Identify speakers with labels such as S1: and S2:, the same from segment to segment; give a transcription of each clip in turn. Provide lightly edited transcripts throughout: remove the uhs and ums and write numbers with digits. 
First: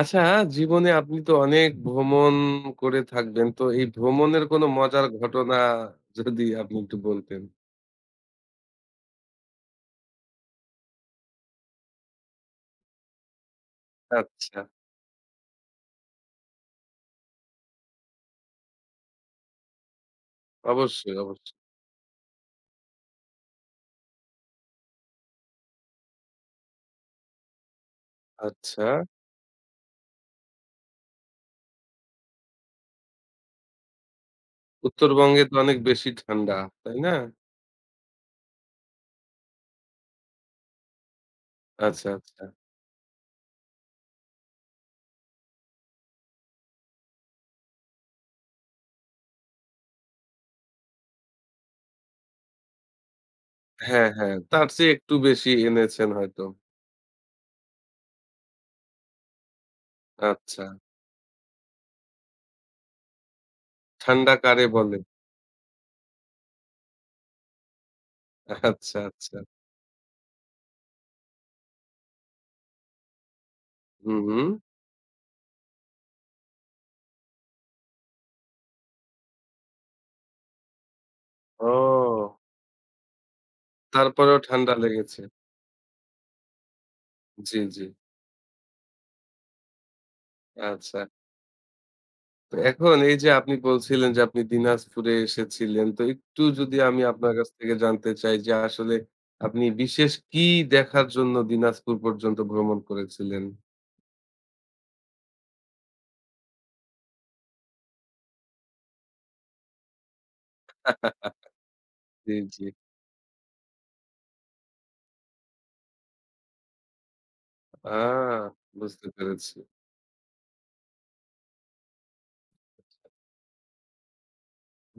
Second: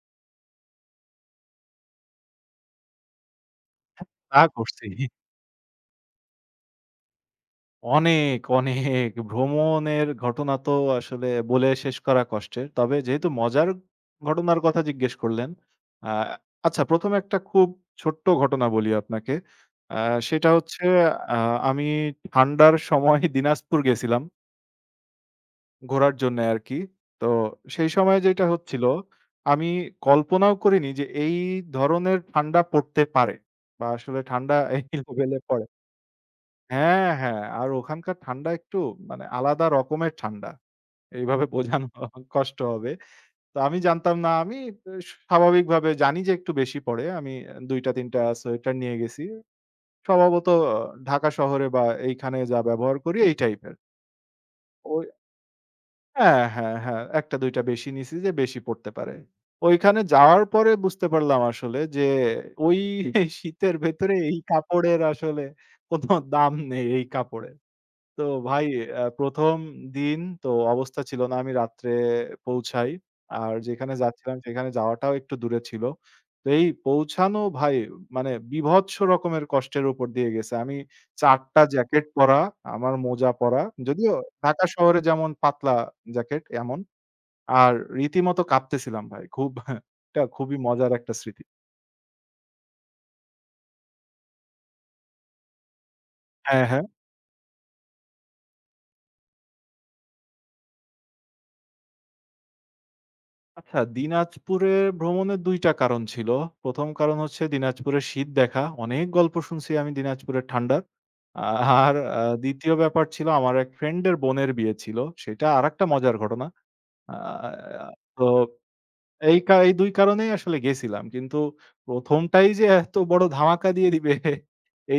S1: আচ্ছা, জীবনে আপনি তো অনেক ভ্রমণ করে থাকবেন। তো এই
S2: তা
S1: ভ্রমণের কোনো
S2: করছি।
S1: মজার ঘটনা যদি আপনি একটু বলতেন?
S2: অনেক, অনেক ভ্রমণের ঘটনা তো আসলে বলে শেষ করা কষ্টের। তবে যেহেতু মজার ঘটনার
S1: আচ্ছা।
S2: কথা জিজ্ঞেস করলেন, আ আচ্ছা ১ম এ একটা খুব ছোট্ট ঘটনা বলি আপনাকে। আ সেটা হচ্ছে
S1: অবশ্যই,
S2: আ
S1: অবশ্যই।
S2: আমি ঠান্ডার সময় দিনাজপুর গেছিলাম ঘোরার জন্যে আরকি। তো সেই সময় যেটা
S1: আচ্ছা।
S2: হচ্ছিল, আমি কল্পনাও করিনি যে এই ধরনের ঠান্ডা পড়তে পারে বা আসলে ঠান্ডা এই লেভেলে
S1: উত্তরবঙ্গে তো
S2: পড়ে।
S1: অনেক বেশি ঠান্ডা, তাই
S2: হ্যাঁ,
S1: না?
S2: হ্যাঁ। আর ওখানকার ঠান্ডা একটু মানে আলাদা রকমের ঠান্ডা। এইভাবে বোঝানো
S1: আচ্ছা, আচ্ছা।
S2: কষ্ট হবে। তো আমি জানতাম না। আমি এ স্বাভাবিকভাবে জানি যে একটু বেশি পড়ে। আমি ২ টা ৩ টা সোয়েটার নিয়ে গেছি। স্বভাবত ঢাকা শহরে বা এইখানে যা ব্যবহার করি এই টাইপের।
S1: হ্যাঁ, হ্যাঁ। তার চেয়ে
S2: ওই
S1: একটু বেশি এনেছেন হয়তো।
S2: হ্যাঁ, হ্যাঁ, হ্যাঁ। ১ টা ২ টা বেশি নিছি যে বেশি পড়তে পারে। ওইখানে যাওয়ার
S1: আচ্ছা।
S2: পরে বুঝতে পারলাম আসলে যে ওই শীতের ভেতরে
S1: ঠান্ডা
S2: এই
S1: কারে বলে?
S2: কাপড়ের আসলে কোন দাম নেই এই কাপড়ের। তো ভাই
S1: আচ্ছা, আচ্ছা।
S2: ১ম দিন তো অবস্থা ছিল না। আমি রাত্রে পৌঁছাই। আর যেখানে
S1: হুম,
S2: যাচ্ছিলাম
S1: হুম।
S2: সেখানে যাওয়াটাও একটু দূরে ছিল। তো এই পৌঁছানো ভাই মানে বীভৎস রকমের কষ্টের উপর দিয়ে গেছে। আমি ৪ টা জ্যাকেট
S1: ও!
S2: পরা, আমার মোজা পরা। যদিও
S1: তারপরেও
S2: ঢাকা
S1: ঠান্ডা
S2: শহরে
S1: লেগেছে।
S2: যেমন পাতলা জ্যাকেট এমন।
S1: জি,
S2: আর
S1: জি।
S2: রীতিমতো কাঁপতেছিলাম ভাই। খুব এটা খুবই মজার
S1: আচ্ছা।
S2: একটা স্মৃতি।
S1: তো এখন এই যে আপনি বলছিলেন যে আপনি দিনাজপুরে এসেছিলেন। তো একটু
S2: হ্যাঁ,
S1: যদি
S2: হ্যাঁ।
S1: আমি আপনার কাছ থেকে জানতে চাই যে আসলে আপনি বিশেষ কি দেখার জন্য দিনাজপুর পর্যন্ত ভ্রমণ করেছিলেন?
S2: আচ্ছা, দিনাজপুরে ভ্রমণের ২ টা কারণ ছিল। ১ম কারণ হচ্ছে দিনাজপুরের শীত দেখা। অনেক গল্প শুনছি আমি দিনাজপুরের ঠান্ডার। আ আর
S1: জি, জি।
S2: ২য় ব্যাপার ছিল আমার এক ফ্রেন্ডের বোনের বিয়ে ছিল। সেটা আরেকটা মজার ঘটনা। আ
S1: আ
S2: তো
S1: বুঝতে পেরেছি।
S2: এই ২ কারণেই আসলে গেছিলাম। কিন্তু ১ম টাই যে এত বড় ধামাকা দিয়ে দিবে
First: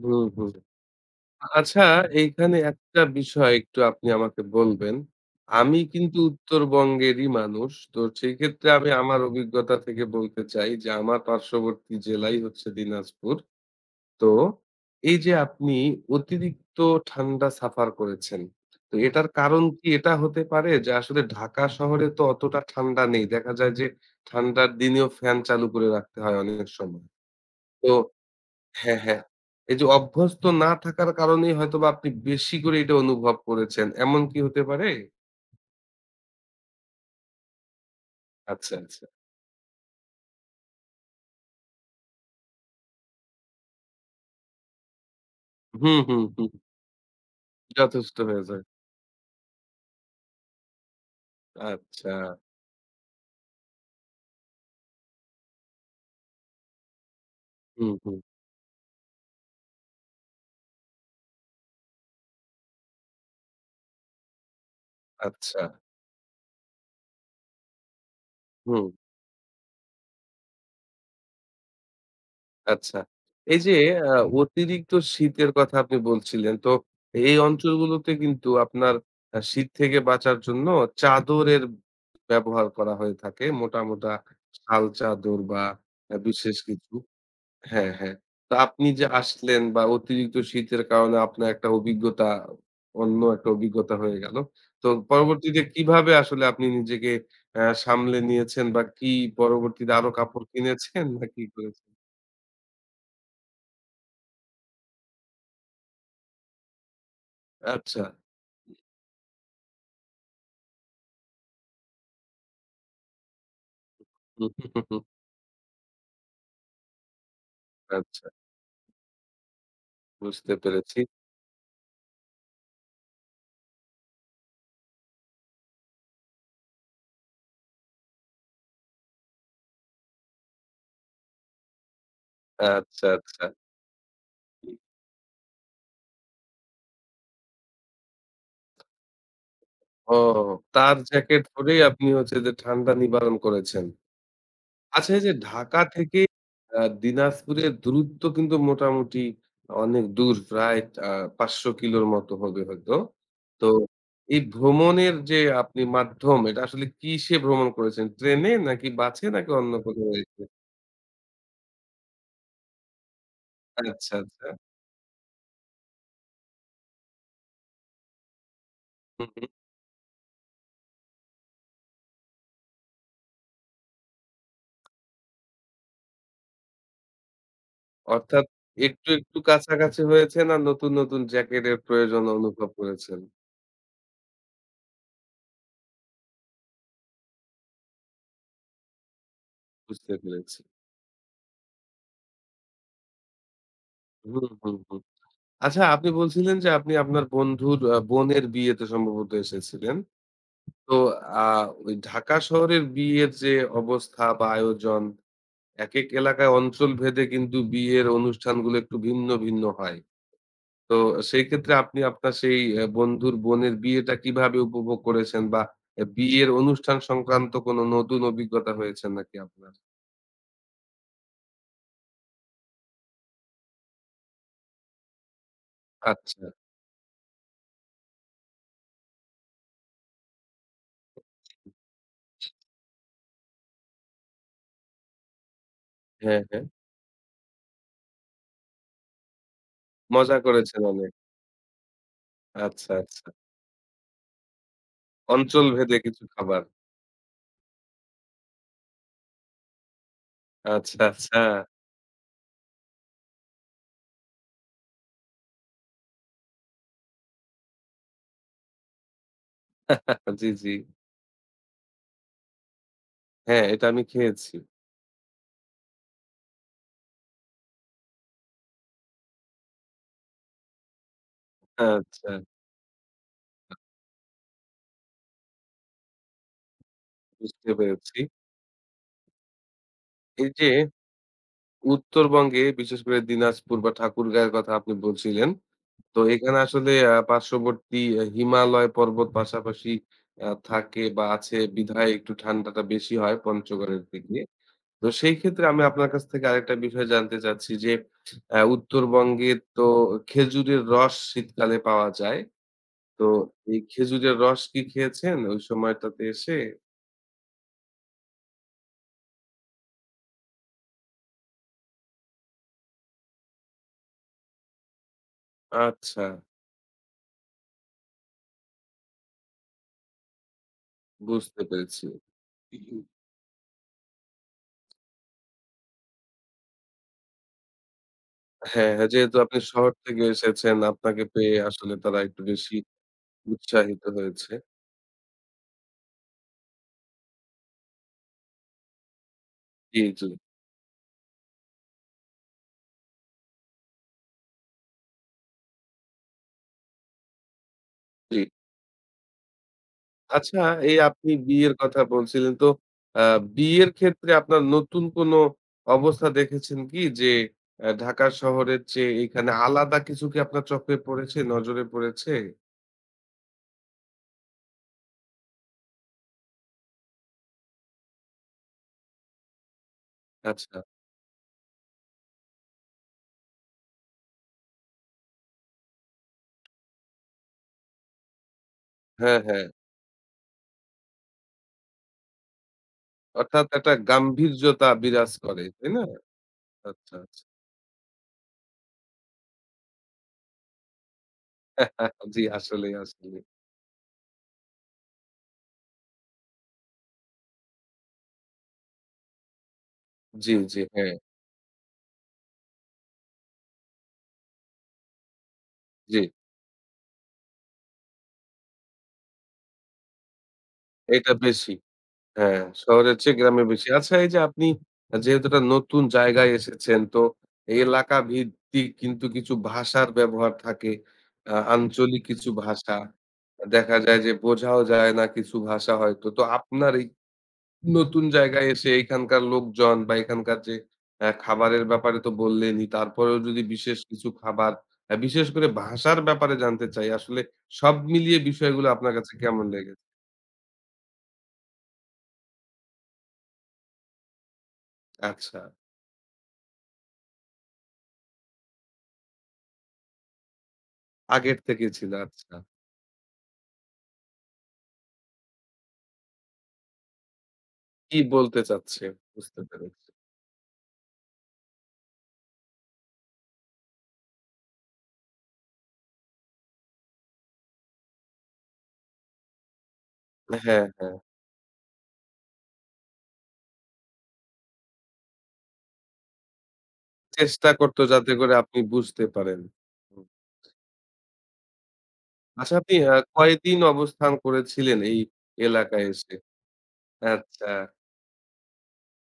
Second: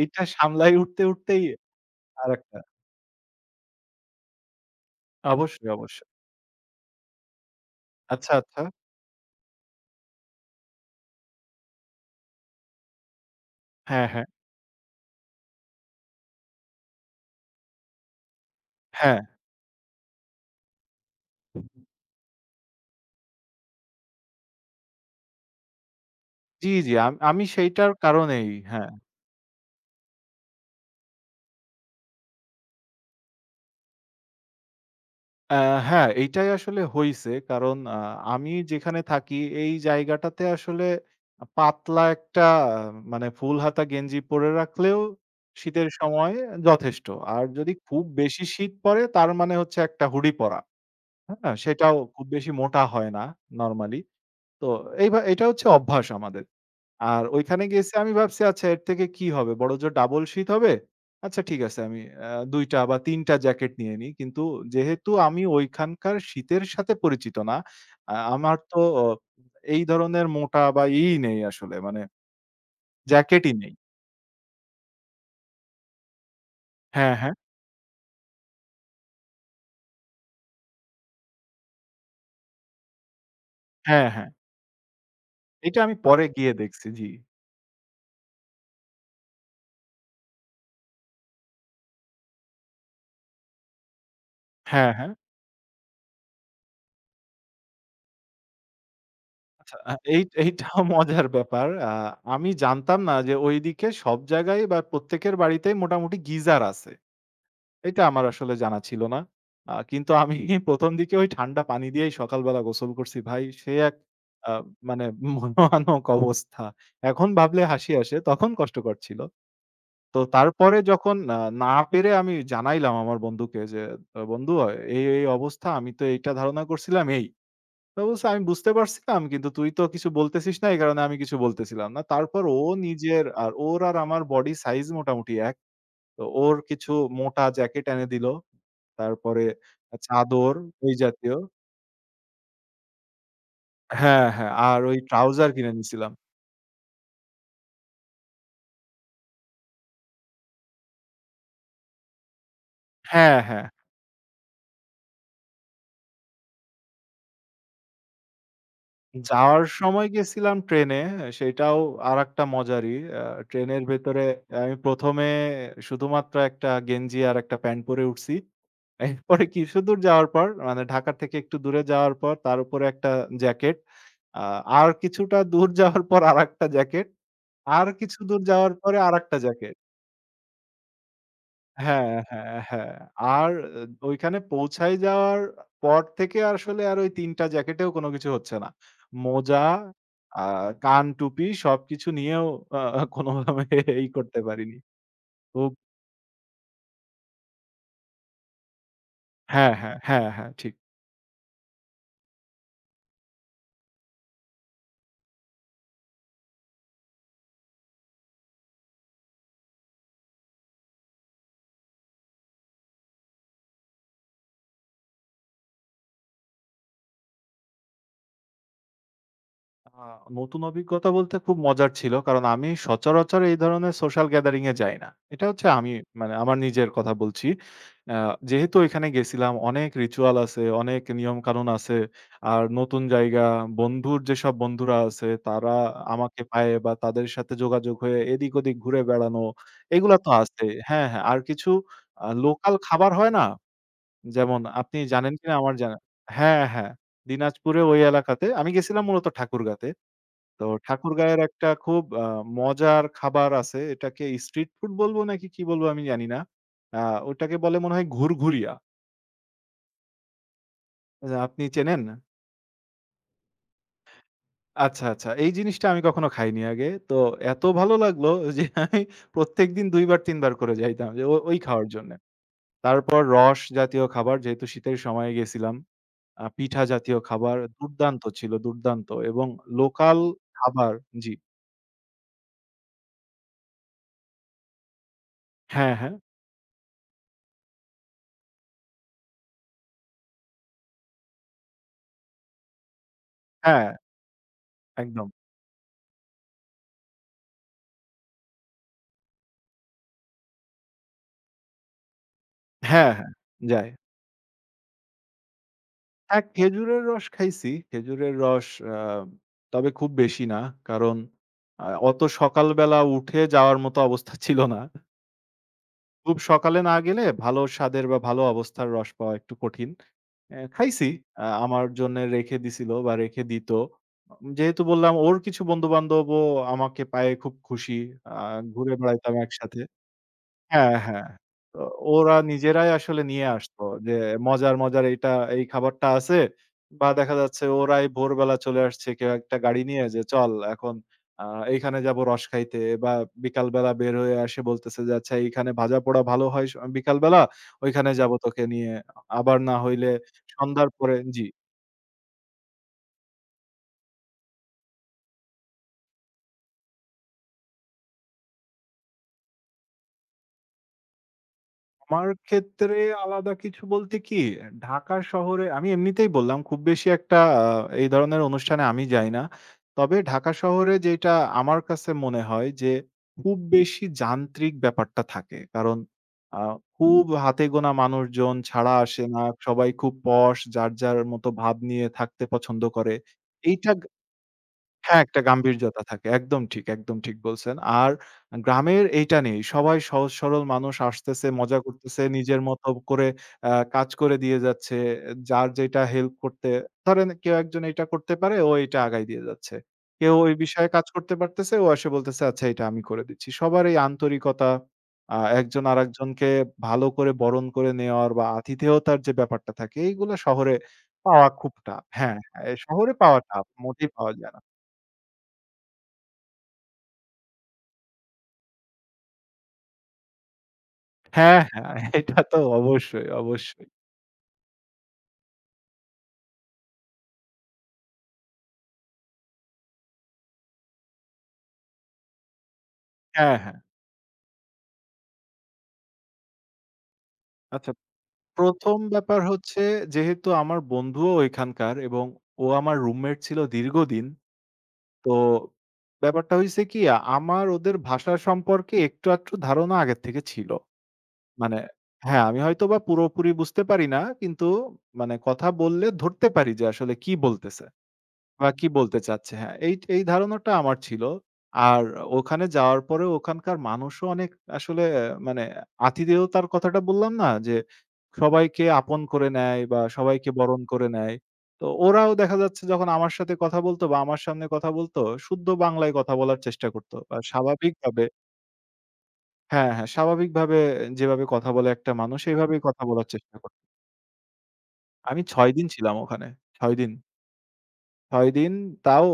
S1: হুম, হুম।
S2: সামলায় উঠতে, উঠতেই
S1: আচ্ছা, এইখানে
S2: আরেকটা
S1: একটা বিষয় একটু আপনি আমাকে বলবেন।
S2: অবশ্যই,
S1: আমি
S2: অবশ্যই।
S1: কিন্তু উত্তরবঙ্গেরই মানুষ। তো
S2: আচ্ছা,
S1: সেই
S2: আচ্ছা।
S1: ক্ষেত্রে আমি আমার অভিজ্ঞতা থেকে বলতে চাই যে আমার পার্শ্ববর্তী জেলাই হচ্ছে দিনাজপুর।
S2: হ্যাঁ, হ্যাঁ।
S1: তো এই যে আপনি অতিরিক্ত ঠান্ডা সাফার করেছেন, তো
S2: হ্যাঁ।
S1: এটার কারণ কি এটা হতে পারে যে আসলে ঢাকা শহরে তো অতটা ঠান্ডা নেই। দেখা যায় যে ঠান্ডার দিনেও ফ্যান চালু করে রাখতে হয় অনেক
S2: জি, জি।
S1: সময়।
S2: আমি সেইটার
S1: তো
S2: কারণেই হ্যাঁ।
S1: হ্যাঁ, হ্যাঁ। এই যে অভ্যস্ত না থাকার কারণেই হয়তোবা আপনি বেশি করে এটা অনুভব করেছেন। এমন কি হতে পারে?
S2: আ হ্যাঁ, এইটাই আসলে হইছে। কারণ আমি
S1: আচ্ছা,
S2: যেখানে
S1: আচ্ছা।
S2: থাকি এই জায়গাটাতে আসলে পাতলা একটা মানে ফুল হাতা গেঞ্জি পরে রাখলেও শীতের
S1: হুম, হুম,
S2: সময়
S1: হুম।
S2: যথেষ্ট। আর যদি খুব
S1: যথেষ্ট হয়ে
S2: বেশি
S1: যায়।
S2: শীত পড়ে তার মানে হচ্ছে একটা হুডি পরা। হ্যাঁ? সেটাও
S1: আচ্ছা।
S2: খুব বেশি মোটা হয় না নরমালি। তো এটা হচ্ছে অভ্যাস আমাদের। আর ওইখানে
S1: হুম,
S2: গেছি আমি
S1: হুম।
S2: ভাবছি আচ্ছা এর থেকে কি হবে? বড়জোর ডাবল শীত হবে। আচ্ছা ঠিক আছে আমি ২ টা বা ৩ টা জ্যাকেট নিয়ে নিই। কিন্তু যেহেতু আমি
S1: আচ্ছা।
S2: ওইখানকার শীতের সাথে পরিচিত না, আমার তো
S1: হুম।
S2: এই ধরনের মোটা বা ই নেই আসলে মানে
S1: আচ্ছা।
S2: জ্যাকেটই
S1: এই যে
S2: নেই।
S1: আ অতিরিক্ত শীতের কথা আপনি বলছিলেন। তো
S2: হ্যাঁ, হ্যাঁ।
S1: এই অঞ্চলগুলোতে কিন্তু আপনার শীত থেকে বাঁচার জন্য চাদরের ব্যবহার করা হয়ে থাকে। মোটা,
S2: হ্যাঁ,
S1: মোটা
S2: হ্যাঁ।
S1: শাল চাদর বা
S2: এটা আমি পরে গিয়ে
S1: বিশেষ
S2: দেখছি।
S1: কিছু।
S2: জি।
S1: হ্যাঁ, হ্যাঁ। তো আপনি যে আসলেন বা অতিরিক্ত শীতের কারণে আপনার একটা অভিজ্ঞতা, অন্য একটা অভিজ্ঞতা হয়ে গেল। তো
S2: হ্যাঁ, হ্যাঁ।
S1: পরবর্তীতে কিভাবে আসলে আপনি নিজেকে সামলে নিয়েছেন বা কি
S2: আচ্ছা
S1: পরবর্তীতে আরো
S2: এই
S1: কাপড়
S2: এইটাও
S1: কিনেছেন না
S2: মজার
S1: কি
S2: ব্যাপার।
S1: করেছেন?
S2: আমি জানতাম না যে ওইদিকে সব জায়গায় বা প্রত্যেকের বাড়িতেই মোটামুটি গিজার আছে।
S1: আচ্ছা।
S2: এটা আমার আসলে জানা ছিল না। কিন্তু আমি ১ম দিকে ওই ঠান্ডা পানি দিয়েই সকালবেলা গোসল করছি ভাই। সে এক
S1: হুম,
S2: আ
S1: হুম, হুম, হুম।
S2: মানে মর্মান্তিক অবস্থা। এখন ভাবলে হাসি আসে,
S1: আচ্ছা,
S2: তখন কষ্টকর ছিল। তো
S1: বুঝতে
S2: তারপরে
S1: পেরেছি।
S2: যখন না পেরে আমি জানাইলাম আমার বন্ধুকে যে, "বন্ধু এই অবস্থা আমি তো এইটা ধারণা করছিলাম এই।" তো বলছে, "আমি বুঝতে পারছিলাম কিন্তু তুই তো কিছু বলতেছিস না এই কারণে আমি কিছু বলতেছিলাম না।" তারপর ও
S1: আচ্ছা,
S2: নিজের
S1: আচ্ছা।
S2: আর ওর আর আমার বডি সাইজ মোটামুটি এক। তো ওর কিছু মোটা জ্যাকেট এনে দিল। তারপরে
S1: ও,
S2: চাদর ওই
S1: তার
S2: জাতীয়
S1: জ্যাকেট পরেই আপনি হচ্ছে যে ঠান্ডা নিবারণ করেছেন।
S2: হ্যাঁ, হ্যাঁ। আর ওই
S1: আচ্ছা, এই যে
S2: ট্রাউজার কিনে
S1: ঢাকা
S2: নিছিলাম।
S1: থেকে দিনাজপুরের দূরত্ব কিন্তু মোটামুটি অনেক দূর, প্রায় আ ৫০০ কিলোর মতো হবে হয়তো।
S2: হ্যাঁ, হ্যাঁ।
S1: তো এই ভ্রমণের যে আপনি মাধ্যম, এটা আসলে কিসে ভ্রমণ করেছেন? ট্রেনে নাকি বাসে নাকি
S2: যাওয়ার
S1: অন্য কোথাও
S2: সময়
S1: হয়েছে?
S2: গেছিলাম ট্রেনে। সেটাও আরেকটা মজারই। আ ট্রেনের
S1: আচ্ছা,
S2: ভেতরে
S1: আচ্ছা।
S2: আমি ১ম এ শুধুমাত্র একটা গেঞ্জি আর একটা প্যান্ট পরে উঠছি।
S1: হু, হু।
S2: এরপরে কিছুদূর যাওয়ার পর মানে ঢাকা থেকে একটু দূরে যাওয়ার পর তার উপরে একটা জ্যাকেট। আ আর কিছুটা দূর যাওয়ার পর আরেকটা জ্যাকেট। আর কিছু দূর
S1: অর্থাৎ
S2: যাওয়ার পরে
S1: একটু,
S2: আরেকটা
S1: একটু
S2: জ্যাকেট।
S1: কাছাকাছি হয়েছেন আর নতুন, নতুন জ্যাকেটের
S2: হ্যাঁ,
S1: প্রয়োজন
S2: হ্যাঁ,
S1: অনুভব
S2: হ্যাঁ।
S1: করেছেন।
S2: আর আ ওইখানে পৌঁছায় যাওয়ার পর থেকে আসলে আর ওই ৩ টা জ্যাকেটেও কোনো কিছু হচ্ছে না। মোজা,
S1: বুঝতে
S2: আ
S1: পেরেছি।
S2: কান টুপি সবকিছু নিয়েও আ কোনোভাবে ই
S1: হুম,
S2: করতে
S1: হুম,
S2: পারিনি।
S1: হুম।
S2: খুব
S1: আচ্ছা, আপনি বলছিলেন যে আপনি আপনার বন্ধুর বোনের বিয়েতে সম্ভবত
S2: হ্যাঁ,
S1: এসেছিলেন।
S2: হ্যাঁ, হ্যাঁ, হ্যাঁ ঠিক।
S1: তো আ ওই ঢাকা শহরের বিয়ের যে অবস্থা বা আয়োজন, একেক এলাকায় অঞ্চলভেদে কিন্তু বিয়ের অনুষ্ঠানগুলো একটু ভিন্ন, ভিন্ন হয়। তো সেই ক্ষেত্রে আপনি আপনার সেই এ বন্ধুর বোনের বিয়েটা কিভাবে উপভোগ করেছেন? বা এ বিয়ের অনুষ্ঠান সংক্রান্ত কোনো নতুন অভিজ্ঞতা হয়েছে নাকি আপনার?
S2: আ নতুন অভিজ্ঞতা বলতে খুব মজার ছিল। কারণ আমি সচরাচর এই ধরনের সোশ্যাল গ্যাদারিং এ যাই না। এটা হচ্ছে আমি মানে
S1: আচ্ছা।
S2: আমার নিজের কথা বলছি। আ যেহেতু এখানে গেছিলাম অনেক রিচুয়াল আছে, অনেক নিয়মকানুন আছে। আর নতুন জায়গা, বন্ধুর যেসব বন্ধুরা আছে তারা
S1: হ্যাঁ,
S2: আমাকে
S1: হ্যাঁ।
S2: পায়ে বা তাদের সাথে যোগাযোগ হয়ে এদিক ওদিক ঘুরে বেড়ানো এগুলা তো
S1: মজা
S2: আছে।
S1: করেছেন
S2: হ্যাঁ,
S1: অনেক।
S2: হ্যাঁ। আর কিছু লোকাল
S1: আচ্ছা,
S2: খাবার
S1: আচ্ছা।
S2: হয় না? যেমন আপনি জানেন কিনা
S1: অঞ্চল
S2: আমার জানা
S1: ভেদে কিছু খাবার।
S2: হ্যাঁ, হ্যাঁ। দিনাজপুরে ওই এলাকাতে আমি গেছিলাম মূলত ঠাকুরগাঁতে। তো
S1: আচ্ছা, আচ্ছা।
S2: ঠাকুরগাঁওয়ের একটা খুব মজার খাবার আছে। এটাকে স্ট্রিট ফুড বলবো নাকি কি বলবো আমি জানি না। আ ওটাকে বলে মনে হয় ঘুরঘুরিয়া।
S1: জি, জি।
S2: আচ্ছা আপনি চেনেন?
S1: হ্যাঁ, এটা আমি খেয়েছি।
S2: আচ্ছা, আচ্ছা। এই জিনিসটা আমি কখনো খাইনি আগে। তো এত ভালো লাগলো যে আমি প্রত্যেকদিন ২ বার ৩ বার করে যাইতাম যে ও ওই খাওয়ার জন্যে।
S1: আচ্ছা,
S2: তারপর রস জাতীয় খাবার যেহেতু শীতের সময়ে গেছিলাম। পিঠা জাতীয় খাবার
S1: বুঝতে পেরেছি।
S2: দুর্দান্ত ছিল, দুর্দান্ত এবং লোকাল
S1: এই যে
S2: খাবার জি।
S1: উত্তরবঙ্গে বিশেষ করে দিনাজপুর বা ঠাকুরগাঁওয়ের কথা আপনি বলছিলেন।
S2: হ্যাঁ, হ্যাঁ।
S1: তো এখানে আসলে পার্শ্ববর্তী হিমালয় পর্বত পাশাপাশি থাকে বা আছে বিধায় একটু ঠান্ডাটা বেশি হয়
S2: হ্যাঁ,
S1: পঞ্চগড়ের দিকে। তো
S2: একদম।
S1: সেই ক্ষেত্রে আমি আপনার কাছ থেকে আরেকটা বিষয় জানতে চাচ্ছি যে, উত্তরবঙ্গে তো খেজুরের রস শীতকালে পাওয়া যায়।
S2: হ্যাঁ,
S1: তো
S2: হ্যাঁ।
S1: এই
S2: যাই।
S1: খেজুরের রস কি খেয়েছেন ওই সময়টাতে
S2: হ্যাঁ,
S1: এসে?
S2: খেজুরের রস খাইছি। খেজুরের রস আ তবে খুব বেশি না। কারণ অত সকালবেলা উঠে যাওয়ার মতো অবস্থা ছিল না।
S1: আচ্ছা,
S2: খুব সকালে না গেলে ভালো স্বাদের বা ভালো অবস্থার রস পাওয়া একটু কঠিন। খাইছি।
S1: বুঝতে
S2: আমার
S1: পেরেছি।
S2: জন্যে রেখে দিছিল বা রেখে দিত। যেহেতু বললাম ওর কিছু বন্ধু-বান্ধবও আমাকে পায়ে খুব খুশি। আ
S1: হ্যাঁ,
S2: ঘুরে
S1: হ্যাঁ,
S2: বেড়াইতাম
S1: যেহেতু আপনি
S2: একসাথে।
S1: শহর থেকে এসেছেন,
S2: হ্যাঁ,
S1: আপনাকে
S2: হ্যাঁ।
S1: পেয়ে
S2: তো
S1: আসলে তারা
S2: ওরা
S1: একটু বেশি
S2: নিজেরাই আসলে নিয়ে আসতো
S1: উৎসাহিত
S2: যে
S1: হয়েছে।
S2: মজার, মজার এইটা এই খাবারটা আছে বা দেখা যাচ্ছে ওরাই ভোরবেলা চলে আসছে কেউ একটা গাড়ি
S1: জি,
S2: নিয়ে যে,
S1: জি,
S2: "চল এখন আ এইখানে যাবো রস খাইতে" বা বিকালবেলা বের হয়ে আসে বলতেছে যে, "আচ্ছা এইখানে ভাজা পোড়া ভালো হয় স বিকালবেলা, ওইখানে যাবো
S1: জি।
S2: তোকে নিয়ে।" আবার না হইলে
S1: আচ্ছা,
S2: সন্ধ্যার
S1: এই
S2: পরে
S1: আপনি
S2: জি।
S1: বিয়ের কথা বলছিলেন। তো আ বিয়ের ক্ষেত্রে আপনার নতুন কোন অবস্থা দেখেছেন কি? যে ঢাকা শহরের চেয়ে এখানে আলাদা কিছু কি আপনার চোখে পড়েছে, নজরে
S2: আমার
S1: পড়েছে?
S2: ক্ষেত্রে আলাদা কিছু বলতে কি, ঢাকা শহরে আমি এমনিতেই বললাম খুব বেশি একটা এই ধরনের অনুষ্ঠানে আমি যাই না। তবে ঢাকা
S1: আচ্ছা।
S2: শহরে যেটা আমার কাছে মনে হয় যে, খুব বেশি যান্ত্রিক ব্যাপারটা থাকে। কারণ আ খুব হাতে গোনা মানুষজন ছাড়া আসে
S1: হ্যাঁ,
S2: না।
S1: হ্যাঁ।
S2: সবাই খুব posh যার, যার মতো ভাব নিয়ে থাকতে পছন্দ করে।
S1: অর্থাৎ
S2: এইটা
S1: একটা গাম্ভীর্যতা
S2: হ্যাঁ,
S1: বিরাজ
S2: একটা
S1: করে, তাই
S2: গাম্ভীর্যতা
S1: না?
S2: থাকে। একদম ঠিক,
S1: আচ্ছা,
S2: একদম ঠিক
S1: আচ্ছা।
S2: বলছেন। আর গ্রামের এইটা নেই। সবাই সহজ সরল মানুষ আসতেছে, মজা করতেছে,
S1: জি,
S2: নিজের মতো
S1: আসলেই,
S2: করে
S1: আসলেই।
S2: কাজ করে দিয়ে যাচ্ছে। যার যেটা হেল্প করতে ধরেন কেউ একজন এটা করতে পারে, ও এটা আগায় দিয়ে যাচ্ছে। কেউ
S1: জি,
S2: ওই
S1: জি।
S2: বিষয়ে কাজ
S1: হ্যাঁ,
S2: করতে পারতেছে, ও এসে বলতেছে, "আচ্ছা এটা আমি করে দিচ্ছি।" সবার এই আন্তরিকতা একজন
S1: জি।
S2: আরেকজনকে ভালো করে বরণ করে নেওয়ার বা আতিথেয়তার যে ব্যাপারটা থাকে, এইগুলা শহরে
S1: এটা
S2: পাওয়া
S1: বেশি।
S2: খুব টাফ। হ্যাঁ,
S1: হ্যাঁ,
S2: হ্যাঁ, শহরে
S1: শহরের চেয়ে
S2: পাওয়া
S1: গ্রামে
S2: টাফ।
S1: বেশি।
S2: মোটেই
S1: আচ্ছা, এই
S2: পাওয়া
S1: যে
S2: যায় না।
S1: আপনি যেহেতু একটা নতুন জায়গায় এসেছেন, তো এই এলাকা ভিত্তিক কিন্তু কিছু ভাষার ব্যবহার থাকে।
S2: হ্যাঁ, হ্যাঁ,
S1: আঞ্চলিক
S2: এটা
S1: কিছু
S2: তো
S1: ভাষা।
S2: অবশ্যই, অবশ্যই।
S1: দেখা যায় যে বোঝাও যায় না কিছু ভাষা হয়তো। তো আপনার এই নতুন জায়গায় এসে এখানকার লোকজন বা এখানকার যে খাবারের ব্যাপারে তো বললেনই। তারপরেও
S2: হ্যাঁ,
S1: যদি
S2: হ্যাঁ।
S1: বিশেষ কিছু খাবার বিশেষ করে ভাষার ব্যাপারে জানতে চাই। আসলে
S2: আচ্ছা
S1: সব মিলিয়ে বিষয়গুলো
S2: ১ম
S1: আপনার কাছে
S2: ব্যাপার
S1: কেমন
S2: হচ্ছে
S1: লেগেছে?
S2: যেহেতু আমার বন্ধুও এখানকার এবং ও আমার রুমমেট ছিল দীর্ঘদিন। তো
S1: আচ্ছা,
S2: ব্যাপারটা হইছে কি আমার ওদের ভাষা সম্পর্কে একটু আধটু ধারণা আগের থেকে ছিল।
S1: আগের
S2: মানে
S1: থেকে ছিল।
S2: হ্যাঁ,
S1: আচ্ছা।
S2: আমি হয়তোবা পুরোপুরি বুঝতে পারি না। কিন্তু মানে কথা বললে ধরতে পারি যে আসলে কি বলতেছে।
S1: কি বলতে
S2: বা কি
S1: চাচ্ছে?
S2: বলতে চাচ্ছে?
S1: বুঝতে
S2: হ্যাঁ, এই
S1: পেরেছি।
S2: এই ধারণাটা আমার ছিল। আর ওখানে যাওয়ার পরে ওখানকার মানুষও অনেক আসলে মানে আতিথেয়তার কথাটা বললাম না? যে সবাইকে আপন করে নেয় বা সবাইকে বরণ
S1: হ্যাঁ,
S2: করে
S1: হ্যাঁ।
S2: নেয়। তো ওরাও দেখা যাচ্ছে যখন আমার সাথে কথা বলতো বা আমার সামনে কথা বলতো, শুদ্ধ বাংলায় কথা বলার চেষ্টা করত। বা
S1: চেষ্টা করত
S2: স্বাভাবিকভাবে
S1: যাতে করে আপনি বুঝতে পারেন।
S2: হ্যাঁ, হ্যাঁ,
S1: হুম।
S2: স্বাভাবিকভাবে যেভাবে কথা বলে একটা মানুষ,
S1: আচ্ছা,
S2: এভাবেই
S1: আপনি
S2: কথা বলার চেষ্টা করত।
S1: কয়দিন অবস্থান করেছিলেন এই
S2: আমি ৬ দিন
S1: এলাকায়
S2: ছিলাম
S1: এসে?
S2: ওখানে, ৬ দিন।
S1: আচ্ছা।
S2: ৬ দিন তাও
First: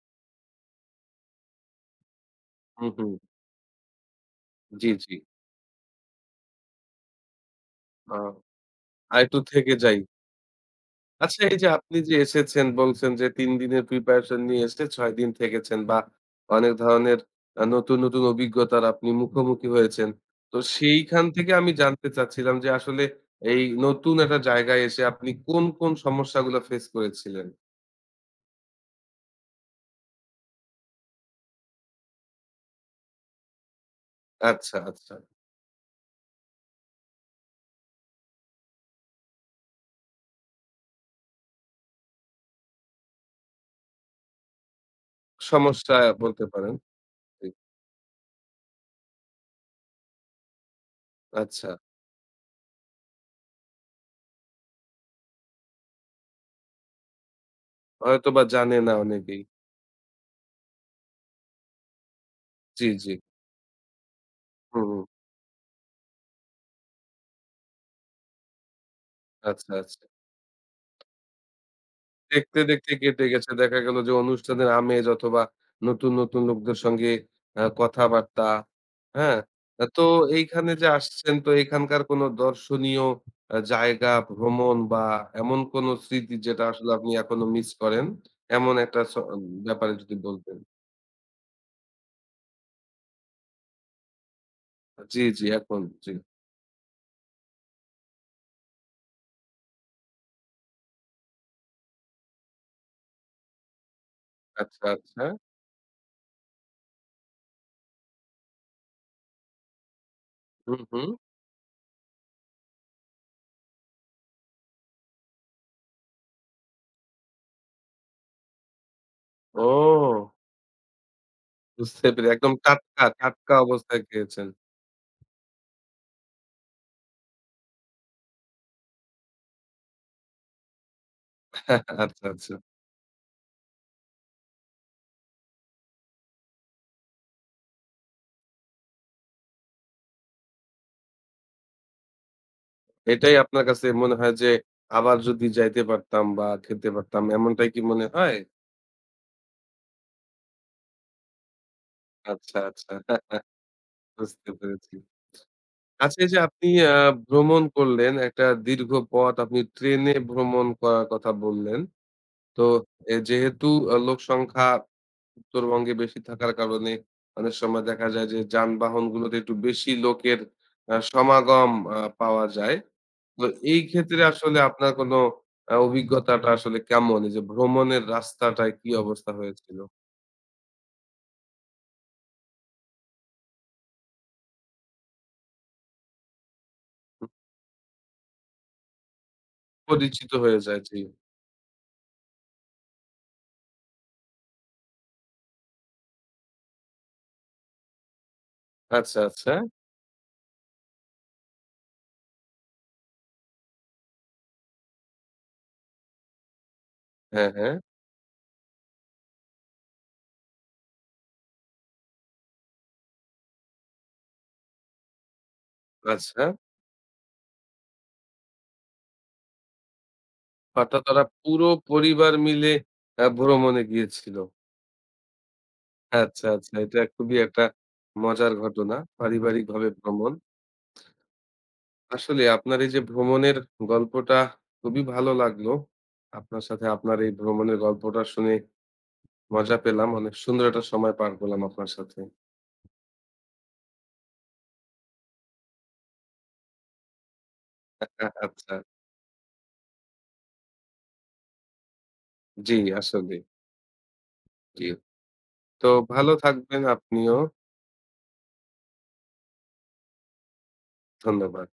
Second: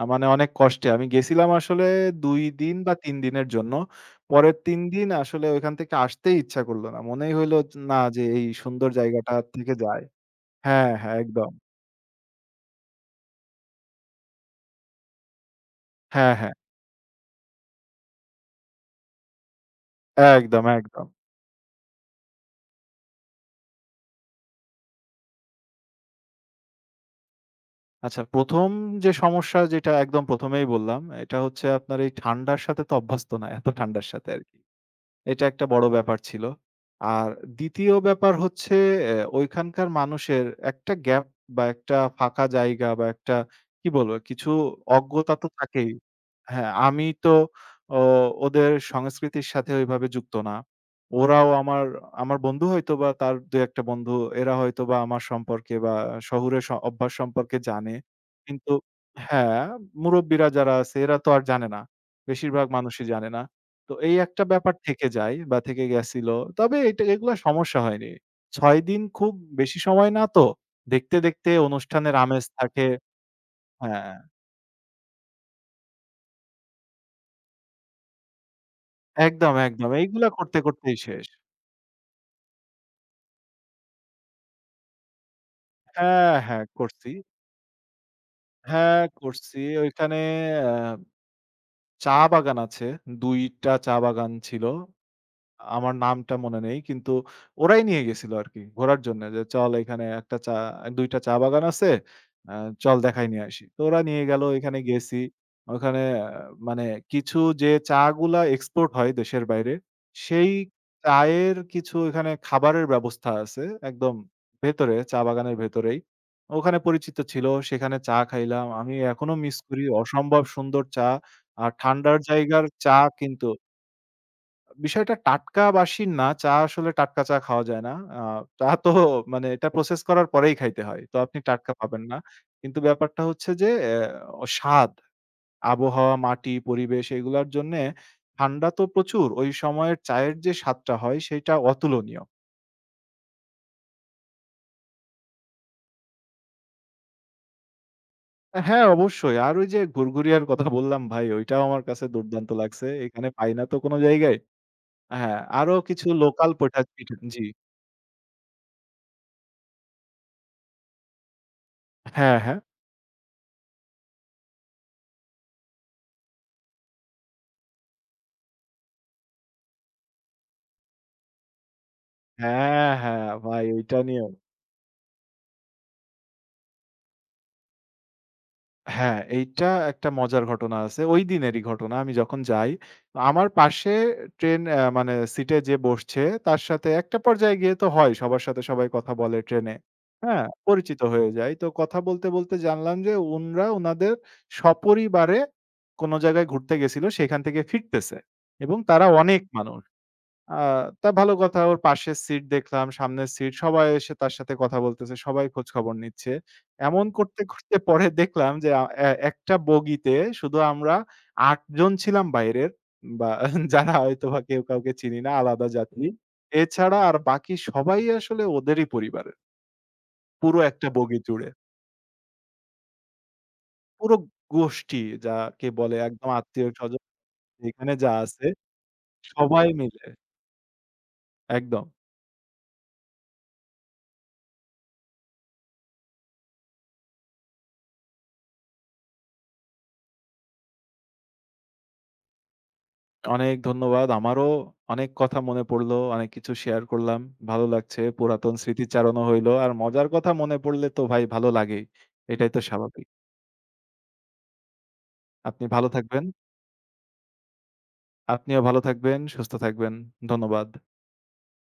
S2: মানে অনেক কষ্টে। আমি গেছিলাম আসলে ২ দিন
S1: হু,
S2: বা
S1: হু।
S2: ৩ দিনের জন্য। পরের ৩
S1: জি,
S2: দিন
S1: জি।
S2: আসলে ওইখান থেকে আসতেই ইচ্ছা করল না। মনেই হইলো য না
S1: আ
S2: যে এই সুন্দর জায়গাটা
S1: আরেকটু থেকে
S2: থেকে
S1: যাই।
S2: যাই। হ্যাঁ, হ্যাঁ,
S1: আচ্ছা,
S2: একদম।
S1: এই যে আপনি যে এসেছেন বলছেন যে ৩ দিনের প্রিপারেশন নিয়ে এসে ৬ দিন থেকেছেন বা
S2: হ্যাঁ, হ্যাঁ।
S1: অনেক ধরনের নতুন, নতুন অভিজ্ঞতার আপনি মুখোমুখি হয়েছেন। তো
S2: একদম, একদম।
S1: সেইখান থেকে আমি জানতে চাচ্ছিলাম যে আসলে এই নতুন একটা জায়গায় এসে আপনি কোন, কোন সমস্যাগুলো ফেস করেছিলেন?
S2: আচ্ছা ১ম যে সমস্যা যেটা একদম ১ম এই বললাম, এটা হচ্ছে আপনার এই ঠান্ডার সাথে তো অভ্যস্ত না। এত ঠান্ডার সাথে আরকি।
S1: আচ্ছা, আচ্ছা।
S2: এটা একটা বড় ব্যাপার ছিল। আর ২য় ব্যাপার হচ্ছে ঐখানকার মানুষের একটা গ্যাপ বা একটা ফাঁকা জায়গা বা একটা কি বলবো? কিছু অজ্ঞতা তো থাকেই।
S1: সমস্যা বলতে
S2: হ্যাঁ,
S1: পারেন।
S2: আমি তো
S1: জি।
S2: ও ওদের সংস্কৃতির সাথে ওইভাবে যুক্ত না। ওরাও
S1: আচ্ছা।
S2: আমার, আমার বন্ধু হয়তোবা তার ২ ১ টা বন্ধু এরা হয়তোবা আমার সম্পর্কে বা শহুরে অভ্যাস সম্পর্কে জানে।
S1: হয়তোবা
S2: কিন্তু
S1: জানে না অনেকেই।
S2: হ্যাঁ, মুরব্বিরা যারা আছে এরা তো আর জানে না। বেশিরভাগ
S1: জি,
S2: মানুষই
S1: জি।
S2: জানে না। তো এই একটা ব্যাপার
S1: হুম, হুম।
S2: থেকে যায় বা থেকে গেছিল। তবে এটা এগুলা সমস্যা হয়নি। ৬ দিন খুব
S1: আচ্ছা,
S2: বেশি
S1: আচ্ছা।
S2: সময় না তো। দেখতে, দেখতে অনুষ্ঠানের আমেজ
S1: দেখতে,
S2: থাকে
S1: দেখতে কেটে গেছে। দেখা গেল যে
S2: হ্যাঁ,
S1: অনুষ্ঠানের আমেজ অথবা নতুন, নতুন লোকদের সঙ্গে কথাবার্তা, হ্যাঁ?
S2: একদম, একদম।
S1: তো
S2: এইগুলা করতে,
S1: এইখানে যে
S2: করতেই শেষ।
S1: আসছেন তো এখানকার কোনো দর্শনীয় জায়গা, ভ্রমণ বা এমন কোনো স্মৃতি
S2: হ্যাঁ, হ্যাঁ
S1: যেটা আসলে আপনি
S2: করছি।
S1: এখনো মিস করেন? এমন একটা
S2: হ্যাঁ
S1: স
S2: করছি।
S1: ব্যাপারে যদি
S2: ওইখানে
S1: বলতেন।
S2: আ চা বাগান আছে। ২ টা চা বাগান ছিল।
S1: জি, জি, এখন
S2: আমার
S1: জি।
S2: নামটা মনে নেই। কিন্তু ওরাই নিয়ে গেছিল আরকি ঘোরার জন্যে যে, "চল এখানে একটা চা ২ টা চা বাগান আছে। আ চল দেখায় নিয়ে আসি।" তো ওরা নিয়ে গেল, ওইখানে
S1: আচ্ছা,
S2: গেছি।
S1: আচ্ছা।
S2: ওখানে মানে কিছু যে চা গুলা এক্সপোর্ট হয় দেশের বাইরে, সেই
S1: হুম, হুম।
S2: চায়ের কিছু ওইখানে খাবারের ব্যবস্থা আছে একদম ভেতরে, চা বাগানের ভেতরেই। ওখানে পরিচিত ছিল, সেখানে চা খাইলাম। আমি এখনো মিস করি
S1: ও!
S2: অসম্ভব সুন্দর চা। আর
S1: বুঝতে
S2: ঠান্ডার
S1: পেরে একদম
S2: জায়গার চা
S1: টাটকা,
S2: কিন্তু
S1: টাটকা অবস্থায় খেয়েছেন।
S2: বিষয়টা টাটকা বাসি না। চা আসলে টাটকা চা খাওয়া যায় না। আ চা তো মানে এটা প্রসেস করার পরেই খাইতে হয়। তো আপনি টাটকা পাবেন না।
S1: আচ্ছা, আচ্ছা।
S2: কিন্তু ব্যাপারটা হচ্ছে যে স্বাদ, আবহাওয়া, মাটি, পরিবেশ এগুলার জন্যে ঠান্ডা তো প্রচুর। ওই সময়ের চায়ের যে স্বাদটা হয় সেটা অতুলনীয়।
S1: এটাই আপনার কাছে মনে হয় যে আবার যদি যাইতে পারতাম বা খেতে পারতাম, এমনটাই কি মনে হয়?
S2: হ্যাঁ, অবশ্যই। আর ওই যে ঘুরঘুরিয়ার কথা বললাম ভাই ওইটাও আমার কাছে দুর্দান্ত
S1: আচ্ছা,
S2: লাগছে।
S1: আচ্ছা।
S2: এখানে পাই না তো কোন জায়গায়।
S1: বুঝতে পেরেছি।
S2: হ্যাঁ, আরো কিছু
S1: আচ্ছা, এই যে
S2: লোকাল
S1: আপনি
S2: পিঠা জি।
S1: ভ্রমণ করলেন, একটা দীর্ঘ পথ আপনি ট্রেনে ভ্রমণ করার কথা বললেন।
S2: হ্যাঁ, হ্যাঁ।
S1: তো এ যেহেতু লোক সংখ্যা উত্তরবঙ্গে বেশি থাকার কারণে অনেক সময় দেখা যায় যে যানবাহনগুলোতে একটু বেশি লোকের সমাগম পাওয়া যায়।
S2: হ্যাঁ, হ্যাঁ
S1: তো
S2: ভাই
S1: এই
S2: ওইটা
S1: ক্ষেত্রে
S2: নিয়েও।
S1: আসলে আপনার কোনো অভিজ্ঞতাটা আসলে কেমন? এই যে ভ্রমণের রাস্তাটায় কি
S2: হ্যাঁ,
S1: অবস্থা
S2: এইটা
S1: হয়েছিল?
S2: একটা মজার ঘটনা আছে। ঐদিনেরই ঘটনা। আমি যখন যাই, আমার পাশে ট্রেন মানে সিটে যে বসছে, তার সাথে একটা
S1: হুম,
S2: পর্যায়ে গিয়ে তো হয়, সবার সাথে সবাই কথা বলে ট্রেনে।
S1: পরিচিত
S2: হ্যাঁ?
S1: হয়ে যায়, জি।
S2: পরিচিত হয়ে যায়। তো কথা বলতে, বলতে জানলাম যে উনরা উনাদের সপরিবারে কোন জায়গায় ঘুরতে গেছিল, সেখান থেকে ফিরতেছে এবং তারা
S1: আচ্ছা,
S2: অনেক
S1: আচ্ছা।
S2: মানুষ। আ তা ভালো কথা ওর পাশের সিট দেখলাম, সামনের সিট সবাই এসে তার সাথে কথা বলতেছে, সবাই খোঁজখবর নিচ্ছে। এমন করতে,
S1: হ্যাঁ, হ্যাঁ।
S2: করতে পরে দেখলাম যে একটা বগিতে শুধু আমরা ৮ জন ছিলাম বাইরের বা যারা হয়তোবা কেউ কাউকে চিনি না আলাদা যাত্রী।
S1: আচ্ছা।
S2: এছাড়া আর বাকি সবাই আসলে ওদেরই পরিবারের। পুরো একটা
S1: অর্থাৎ
S2: বগি
S1: ওরা
S2: জুড়ে।
S1: পুরো পরিবার মিলে ভ্রমণে
S2: পুরো
S1: গিয়েছিল।
S2: গোষ্ঠী যাকে বলে একদম
S1: আচ্ছা, আচ্ছা। এটা
S2: আত্মীয়স্বজন
S1: খুবই একটা
S2: যেখানে যা আছে
S1: মজার ঘটনা।
S2: সবাই
S1: পারিবারিকভাবে
S2: মিলে।
S1: ভ্রমণ।
S2: একদম।
S1: আসলে আপনার এই যে ভ্রমণের গল্পটা খুবই ভালো লাগলো। আপনার সাথে আপনার এই ভ্রমণের গল্পটা শুনে মজা পেলাম। অনেক সুন্দর একটা সময় পার করলাম আপনার সাথে।
S2: অনেক ধন্যবাদ। আমারও অনেক কথা মনে পড়লো। অনেক কিছু শেয়ার করলাম। ভালো লাগছে। পুরাতন
S1: আচ্ছা।
S2: স্মৃতিচারণও হইলো। আর মজার কথা মনে পড়লে তো ভাই ভালো লাগেই। এটাই তো
S1: জি,
S2: স্বাভাবিক।
S1: আসলেই। জি।
S2: আপনি
S1: তো
S2: ভালো থাকবেন।
S1: ভালো থাকবেন আপনিও।
S2: আপনিও ভালো থাকবেন, সুস্থ থাকবেন। ধন্যবাদ।
S1: ধন্যবাদ।